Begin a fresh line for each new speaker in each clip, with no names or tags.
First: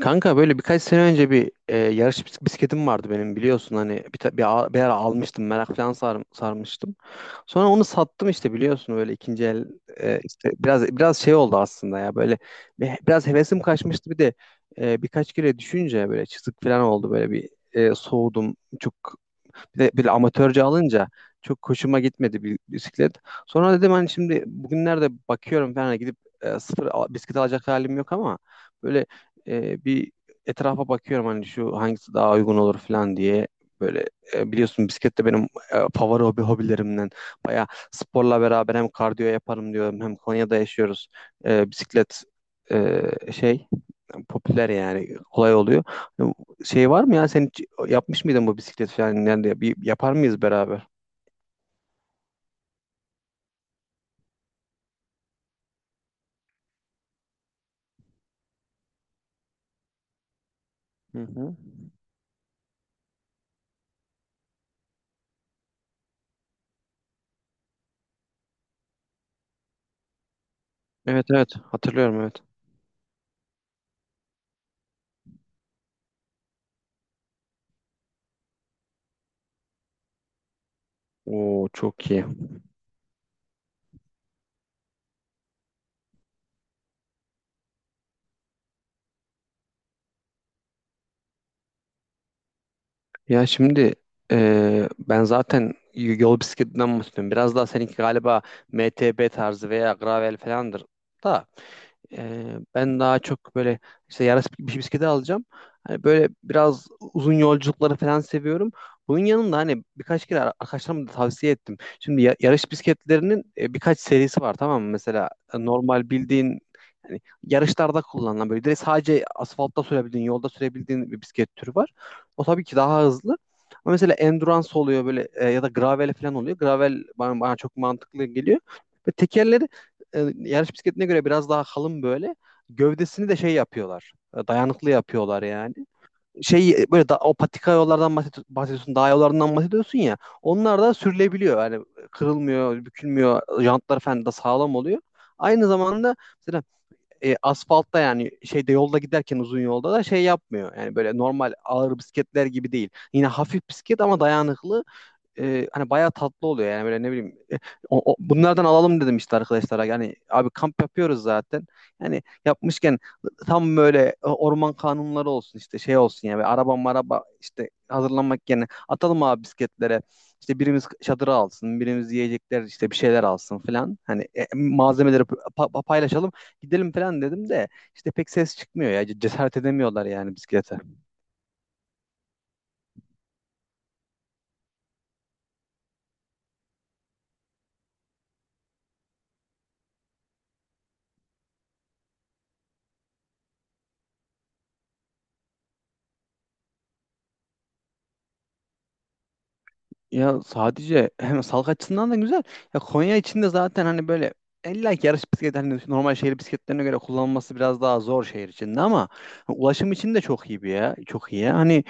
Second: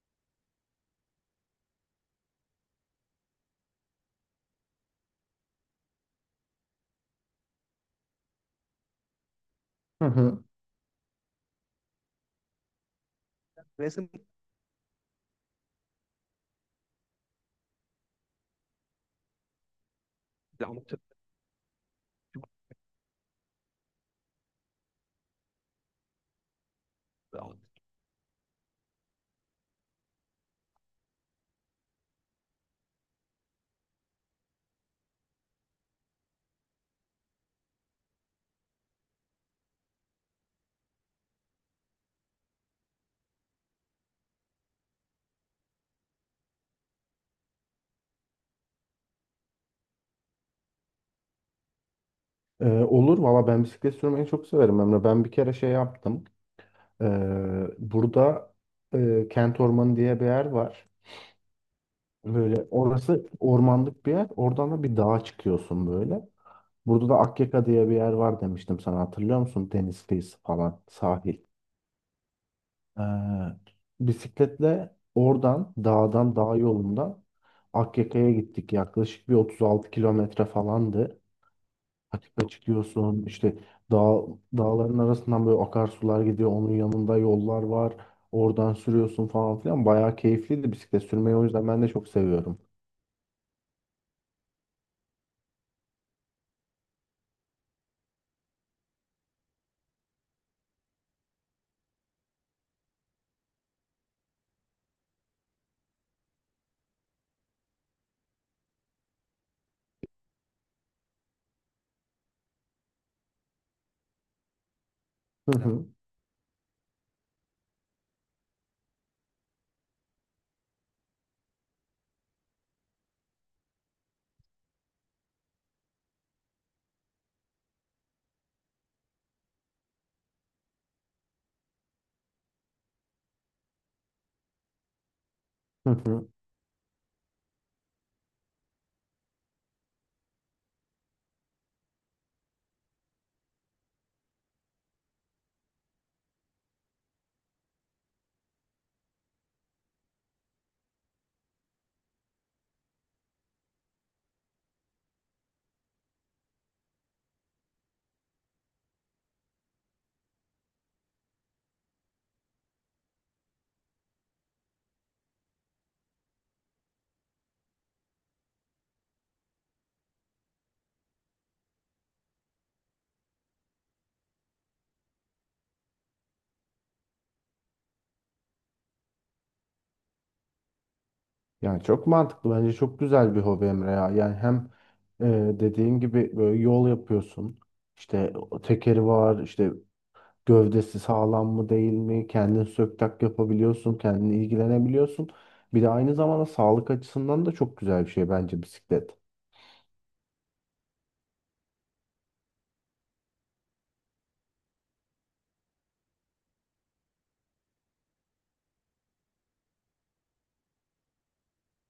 Kanka böyle birkaç sene önce yarış bisikletim vardı benim biliyorsun hani bir, ta- bir, a- bir ara almıştım merak falan sarmıştım. Sonra onu sattım işte biliyorsun böyle ikinci el
Hı hı.
işte biraz şey oldu aslında ya böyle biraz hevesim
Resim
kaçmıştı bir de birkaç kere düşünce böyle çizik falan oldu böyle soğudum çok bir de böyle amatörce
anlatır.
alınca çok hoşuma gitmedi bir bisiklet. Sonra dedim hani şimdi bugünlerde bakıyorum falan hani, gidip bisiklet alacak halim yok ama böyle e, bir etrafa bakıyorum hani şu hangisi daha uygun olur falan diye. Biliyorsun bisiklet de benim favori hobilerimden. Bayağı sporla beraber hem kardiyo yaparım diyorum hem Konya'da yaşıyoruz. Bisiklet e, şey popüler yani kolay oluyor. Yani Şey var mı ya sen hiç yapmış mıydın bu bisiklet falan yani bir yapar mıyız beraber?
Olur valla, ben bisiklet sürmeyi çok severim Emre. Ben bir kere şey yaptım. Burada Kent Ormanı diye bir yer var.
Hı hı.
Böyle orası ormanlık bir yer. Oradan da bir dağa çıkıyorsun böyle. Burada da Akyaka diye bir yer var, demiştim sana, hatırlıyor musun? Deniz kıyısı falan,
Evet,
sahil.
evet, hatırlıyorum, evet.
Ee, Bisikletle oradan dağdan, dağ yolundan Akyaka'ya gittik. Yaklaşık bir 36 kilometre falandı.
Oo, çok iyi.
Patika çıkıyorsun, işte dağ, dağların arasından böyle akarsular gidiyor, onun yanında yollar var, oradan sürüyorsun falan filan. Bayağı keyifliydi, bisiklet sürmeyi o yüzden ben de çok seviyorum.
Ya şimdi ben zaten yol bisikletinden bahsediyorum. Biraz daha seninki galiba MTB tarzı veya gravel falandır da. Ben daha çok böyle işte yarış bir bisikleti alacağım. Hani böyle biraz uzun yolculukları falan seviyorum. Bunun yanında hani birkaç kere arkadaşlarıma da tavsiye ettim. Şimdi yarış bisikletlerinin birkaç serisi var, tamam mı? Mesela
Hı, evet. Hı,
normal bildiğin hani yarışlarda kullanılan böyle direkt sadece asfaltta sürebildiğin, yolda sürebildiğin bir bisiklet türü var. O tabii ki daha hızlı. Ama mesela endurance oluyor böyle ya da gravel falan oluyor. Gravel bana çok mantıklı geliyor. Ve tekerleri yarış bisikletine göre biraz daha kalın böyle. Gövdesini de şey yapıyorlar. Dayanıklı yapıyorlar yani.
hı hı.
Şey o patika yollardan bahsediyorsun, dağ yollarından bahsediyorsun ya. Onlar da sürülebiliyor. Yani kırılmıyor, bükülmüyor. Jantlar falan da sağlam oluyor. Aynı zamanda mesela asfaltta yani şeyde yolda giderken uzun yolda da şey yapmıyor. Yani böyle normal ağır bisikletler gibi değil. Yine hafif bisiklet ama dayanıklı, hani bayağı tatlı oluyor yani böyle ne bileyim, bunlardan alalım dedim işte arkadaşlara yani abi kamp yapıyoruz zaten yani yapmışken tam böyle orman kanunları olsun işte şey olsun ya yani araba maraba işte hazırlanmak yerine atalım abi bisikletlere, işte birimiz çadırı alsın birimiz yiyecekler işte bir şeyler alsın falan hani malzemeleri paylaşalım gidelim falan dedim de işte pek ses çıkmıyor ya, cesaret edemiyorlar yani bisiklete.
Yani çok mantıklı, bence çok güzel bir hobi Emre ya. Yani hem e, dediğin gibi böyle yol yapıyorsun, işte o tekeri var, işte gövdesi sağlam mı değil mi, kendin sök tak yapabiliyorsun, kendin ilgilenebiliyorsun, bir de aynı zamanda sağlık açısından da çok güzel bir şey bence bisiklet.
Ya sadece hem sağlık açısından da güzel. Ya Konya içinde zaten hani böyle illa ki yarış bisikleti hani normal şehir bisikletlerine göre kullanılması biraz daha zor şehir içinde ama ulaşım için de çok iyi bir ya. Çok iyi ya. Hani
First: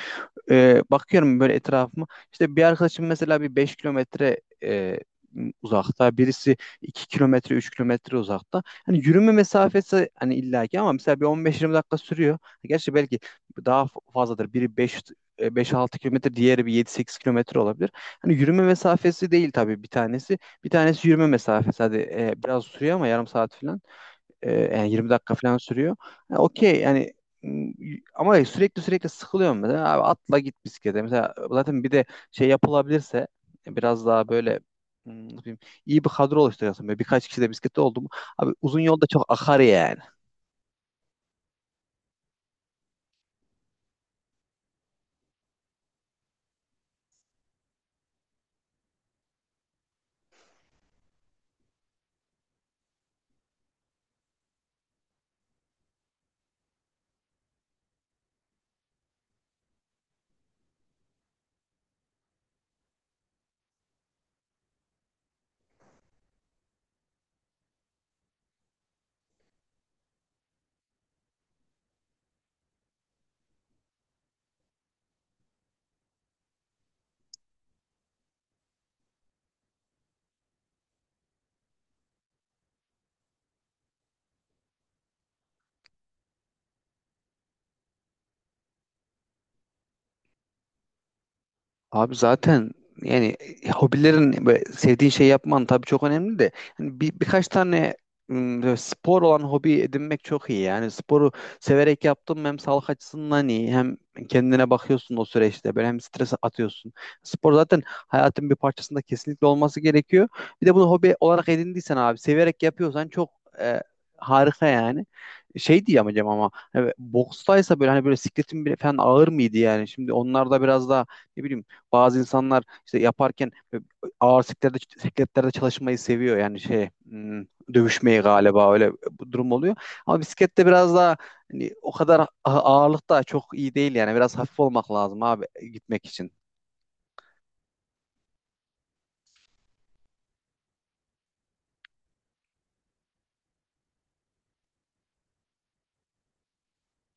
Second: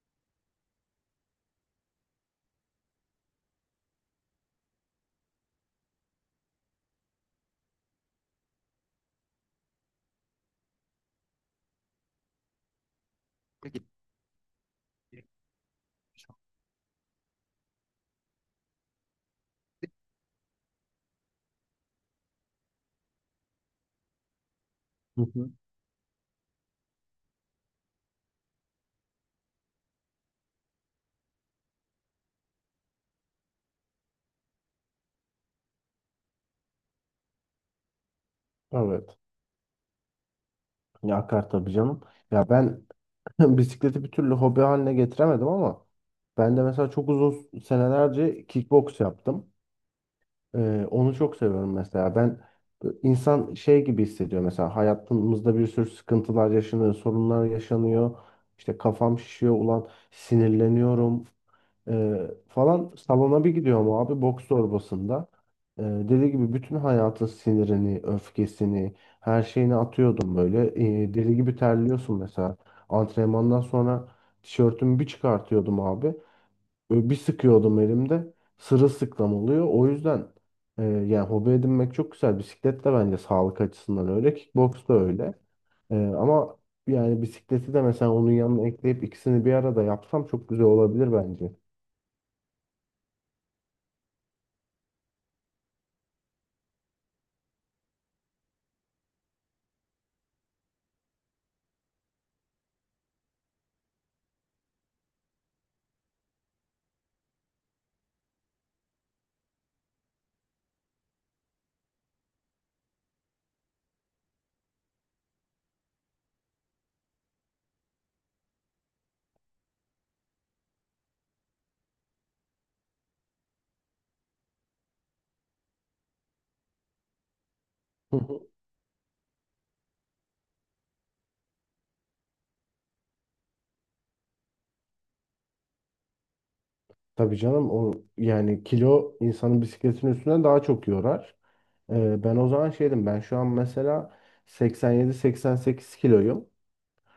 bakıyorum böyle etrafıma. İşte bir arkadaşım mesela bir 5 kilometre uzakta, birisi 2 kilometre, 3 kilometre uzakta. Hani yürüme mesafesi hani illaki, ama mesela bir 15 20 dakika sürüyor. Gerçi belki
Peki.
daha fazladır. Biri 5 6 kilometre, diğeri bir 7 8 kilometre olabilir. Hani yürüme mesafesi değil tabii bir tanesi. Bir tanesi yürüme mesafesi. Hadi, biraz sürüyor ama yarım saat falan. Yani yirmi
Hı
dakika
hı.
falan sürüyor. Ha, okey yani, m, ama sürekli sıkılıyorum mesela. Abi atla git bisiklete. Mesela zaten bir de şey yapılabilirse biraz daha böyle, ne bileyim, iyi bir kadro oluşturuyorsun. Böyle birkaç kişi de bisiklette oldu mu? Abi uzun yolda
Evet.
çok akar yani.
Ya akar tabii canım. Ya ben bisikleti bir türlü hobi haline getiremedim ama ben de mesela çok uzun senelerce kickbox yaptım. Onu çok seviyorum mesela. Ben, insan şey gibi hissediyor mesela, hayatımızda bir sürü sıkıntılar yaşanıyor, sorunlar yaşanıyor. İşte kafam şişiyor, ulan sinirleniyorum. Falan salona bir gidiyorum abi, boks torbasında. Deli gibi bütün hayatın sinirini, öfkesini, her şeyini atıyordum böyle. Deli gibi terliyorsun mesela. Antrenmandan sonra tişörtümü bir çıkartıyordum abi. Böyle bir sıkıyordum elimde. Sırılsıklam oluyor. O yüzden yani hobi edinmek çok güzel. Bisiklet de bence sağlık açısından öyle. Kickboks da öyle. Ama yani bisikleti de mesela onun yanına ekleyip ikisini bir arada yapsam çok güzel olabilir bence.
Abi zaten yani hobilerin böyle sevdiğin şey yapman tabii çok önemli de hani birkaç tane, böyle spor olan hobi edinmek çok iyi. Yani sporu severek yaptım, hem sağlık açısından iyi hem kendine bakıyorsun o süreçte böyle, hem stres atıyorsun. Spor zaten hayatın bir parçasında kesinlikle olması gerekiyor. Bir de bunu hobi olarak edindiysen abi severek yapıyorsan çok e, harika yani. Şey diyeceğim hocam, ama hani bokstaysa böyle hani böyle sikletin bile falan ağır mıydı yani? Şimdi onlar da biraz daha ne bileyim, bazı insanlar işte yaparken ağır sikletlerde çalışmayı seviyor yani şey, dövüşmeyi galiba öyle bu durum oluyor. Ama bisiklette biraz daha hani, o kadar ağırlık da çok iyi değil, yani biraz hafif olmak lazım abi, gitmek için.
Tabii canım, o yani kilo, insanın bisikletin üstünden daha çok yorar. Ben o zaman şeydim, ben şu an mesela 87-88 kiloyum.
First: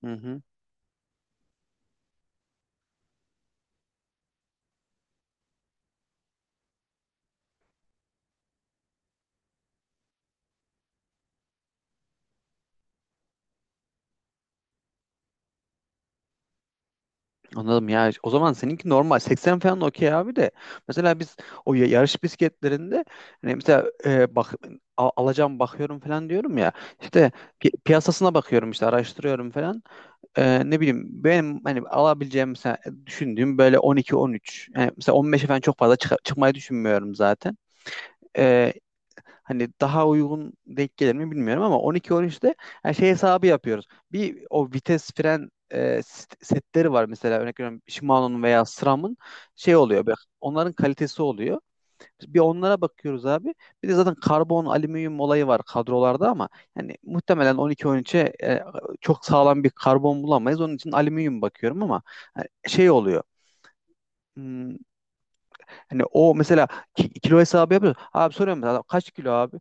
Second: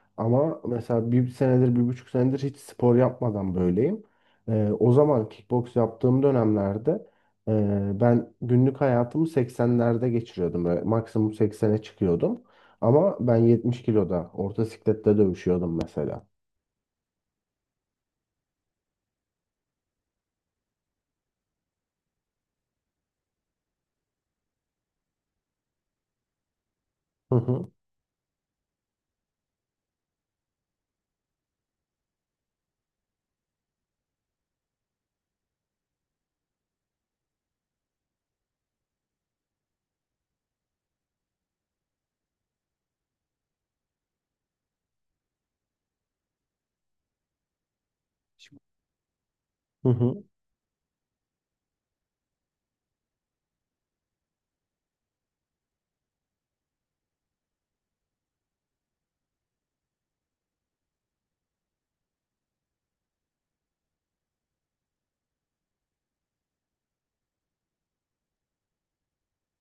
Hı hı.
Ama mesela bir senedir, bir buçuk senedir hiç spor yapmadan böyleyim. O zaman kickbox yaptığım dönemlerde ben günlük hayatımı 80'lerde geçiriyordum. Böyle maksimum 80'e çıkıyordum. Ama ben 70 kiloda orta siklette dövüşüyordum mesela.
Anladım ya. O zaman seninki normal. 80 falan okey abi de. Mesela biz o yarış bisikletlerinde hani mesela alacağım bakıyorum falan diyorum ya. İşte
Hı hı.
piyasasına bakıyorum işte araştırıyorum falan. Ne bileyim benim hani alabileceğim, mesela düşündüğüm böyle 12-13, yani mesela 15'e falan çok fazla çıkmayı düşünmüyorum zaten. Ee, Hani daha uygun denk gelir mi bilmiyorum, ama 12-13'te yani şey hesabı yapıyoruz. Bir o vites fren setleri var mesela, örnek veriyorum, Shimano'nun veya SRAM'ın şey
Hı
oluyor böyle.
hı.
Onların kalitesi oluyor. Bir onlara bakıyoruz abi. Bir de zaten karbon, alüminyum olayı var kadrolarda, ama yani muhtemelen 12-13'e çok sağlam bir karbon bulamayız. Onun için alüminyum bakıyorum, ama şey oluyor. Hmm, Hani o mesela kilo hesabı yapıyor. Abi soruyorum mesela, "Adam kaç kilo abi?"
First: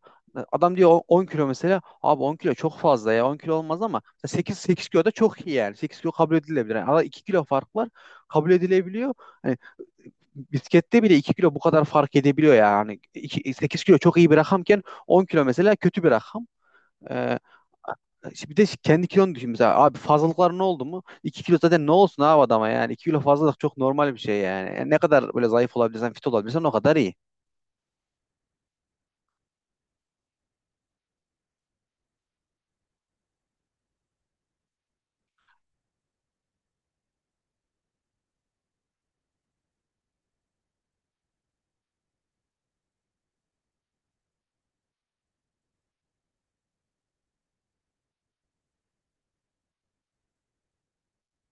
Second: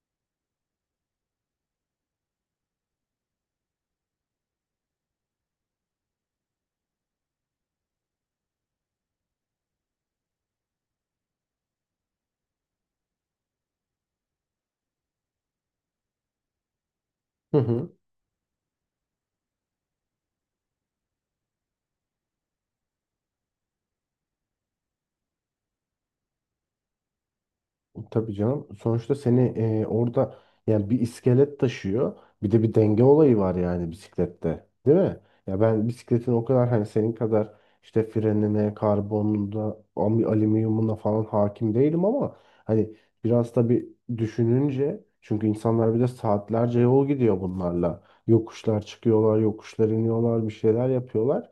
Adam diyor, 10 kilo mesela." Abi 10 kilo çok fazla ya. 10 kilo olmaz ama 8 kilo da çok iyi yani. 8 kilo kabul edilebilir. Yani arada 2 kilo fark var. Kabul edilebiliyor. Biskette bile 2 kilo bu kadar fark edebiliyor yani. İki, sekiz kilo çok iyi bir rakamken 10 kilo mesela kötü bir rakam. Ee,
Hı hı.
işte bir de kendi kilonu düşün mesela. Abi fazlalıklar ne oldu mu? 2 kilo zaten ne olsun abi adama yani. İki kilo fazlalık çok normal bir şey yani. Yani ne kadar böyle zayıf olabilirsen, fit olabilirsen o kadar iyi.
Tabii canım. Sonuçta seni orada yani bir iskelet taşıyor. Bir de bir denge olayı var yani bisiklette, değil mi? Ya ben bisikletin o kadar, hani senin kadar işte frenine, karbonuna, alüminyumuna falan hakim değilim ama hani biraz da bir düşününce, çünkü insanlar bir de saatlerce yol gidiyor bunlarla. Yokuşlar çıkıyorlar, yokuşlar iniyorlar, bir şeyler yapıyorlar.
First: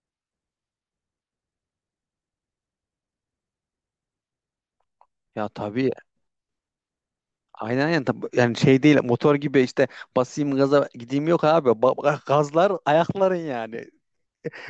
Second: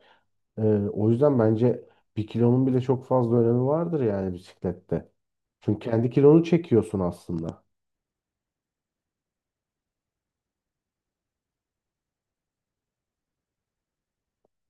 Ee, O yüzden bence bir kilonun bile çok fazla önemi vardır yani bisiklette.
Ya
Çünkü
tabii,
kendi kilonu çekiyorsun aslında.
aynen, yani şey değil motor gibi işte basayım gaza gideyim, yok abi, gazlar ayakların yani.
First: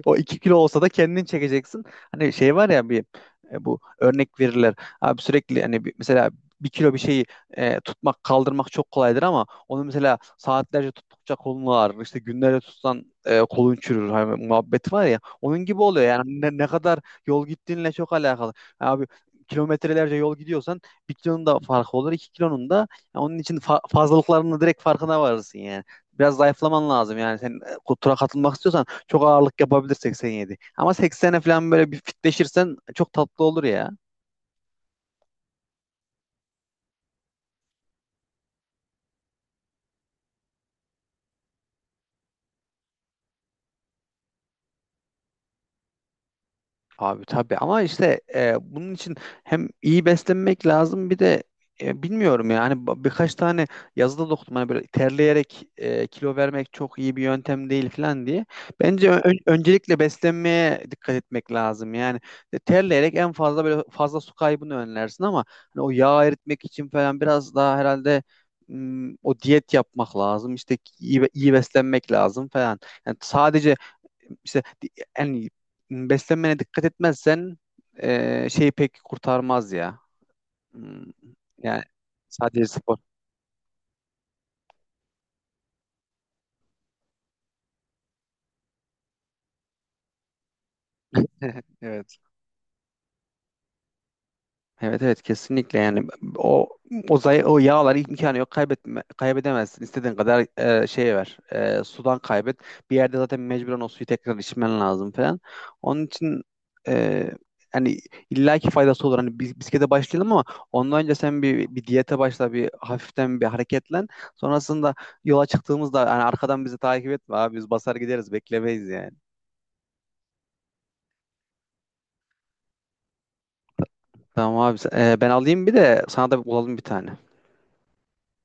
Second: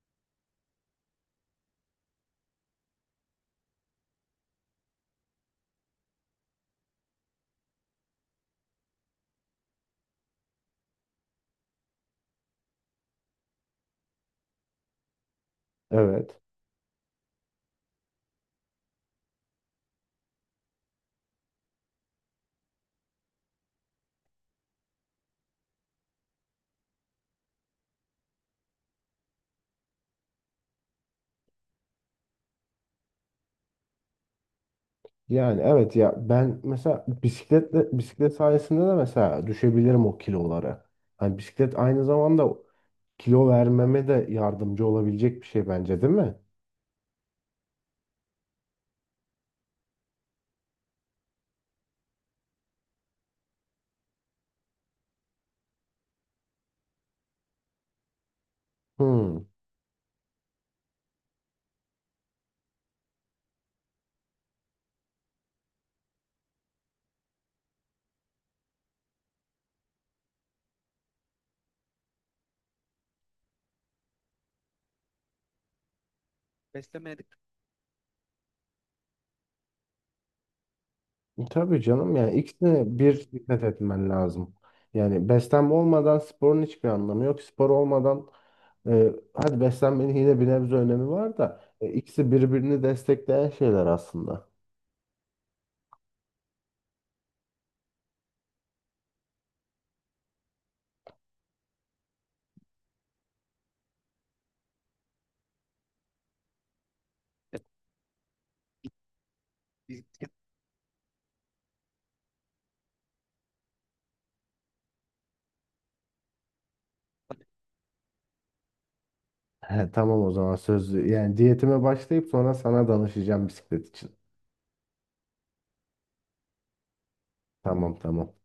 O 2 kilo olsa da kendin çekeceksin. Hani şey var ya, bu örnek verirler. Abi sürekli hani mesela bir kilo bir şeyi tutmak, kaldırmak çok kolaydır ama onu mesela saatlerce tuttukça kolun ağrır. İşte günlerce tutsan kolun çürür. Hani muhabbet var ya. Onun gibi oluyor
Evet.
yani, ne kadar yol gittiğinle çok alakalı. Abi kilometrelerce yol gidiyorsan bir kilonun da farkı olur, iki kilonun da. Yani onun için fazlalıklarının direkt farkına varırsın yani. Biraz zayıflaman lazım yani. Sen tura katılmak istiyorsan çok ağırlık yapabilir 87. Ama 80'e falan böyle bir fitleşirsen çok tatlı olur ya.
Yani evet ya, ben mesela bisikletle, bisiklet sayesinde de mesela düşebilirim o kilolara. Hani bisiklet aynı zamanda kilo vermeme de yardımcı olabilecek bir şey bence, değil mi?
Abi tabii, ama işte bunun için hem iyi beslenmek lazım, bir de bilmiyorum yani, birkaç tane yazıda da okudum hani böyle terleyerek kilo vermek çok iyi bir yöntem değil falan diye. Bence
Hmm.
öncelikle beslenmeye dikkat etmek lazım. Yani terleyerek en fazla böyle fazla su kaybını önlersin, ama hani o yağ eritmek için falan biraz daha herhalde, o diyet yapmak lazım. İşte iyi beslenmek lazım falan. Yani sadece işte yani beslenmene dikkat etmezsen şeyi pek kurtarmaz ya. Hmm,
E, tabii
Yani
canım, yani
sadece spor.
ikisine bir dikkat etmen lazım. Yani beslenme olmadan sporun hiçbir anlamı yok. Spor olmadan hadi beslenmenin yine bir nebze önemi var da
Evet.
ikisi birbirini destekleyen şeyler aslında.
Evet, evet, kesinlikle yani o o yağlar imkanı yok kaybedemezsin istediğin kadar sudan kaybet, bir yerde zaten mecburen o suyu tekrar içmen lazım falan, onun için e, hani illaki faydası olur hani bisiklete başlayalım, ama ondan önce sen bir diyete başla, bir hafiften bir hareketlen, sonrasında yola çıktığımızda hani arkadan bizi takip etme abi, biz basar gideriz, beklemeyiz yani.
He, tamam, o zaman söz, yani diyetime başlayıp sonra sana danışacağım bisiklet için.
Tamam abi, ben alayım, bir de sana da bulalım bir tane.
Tamam tamam.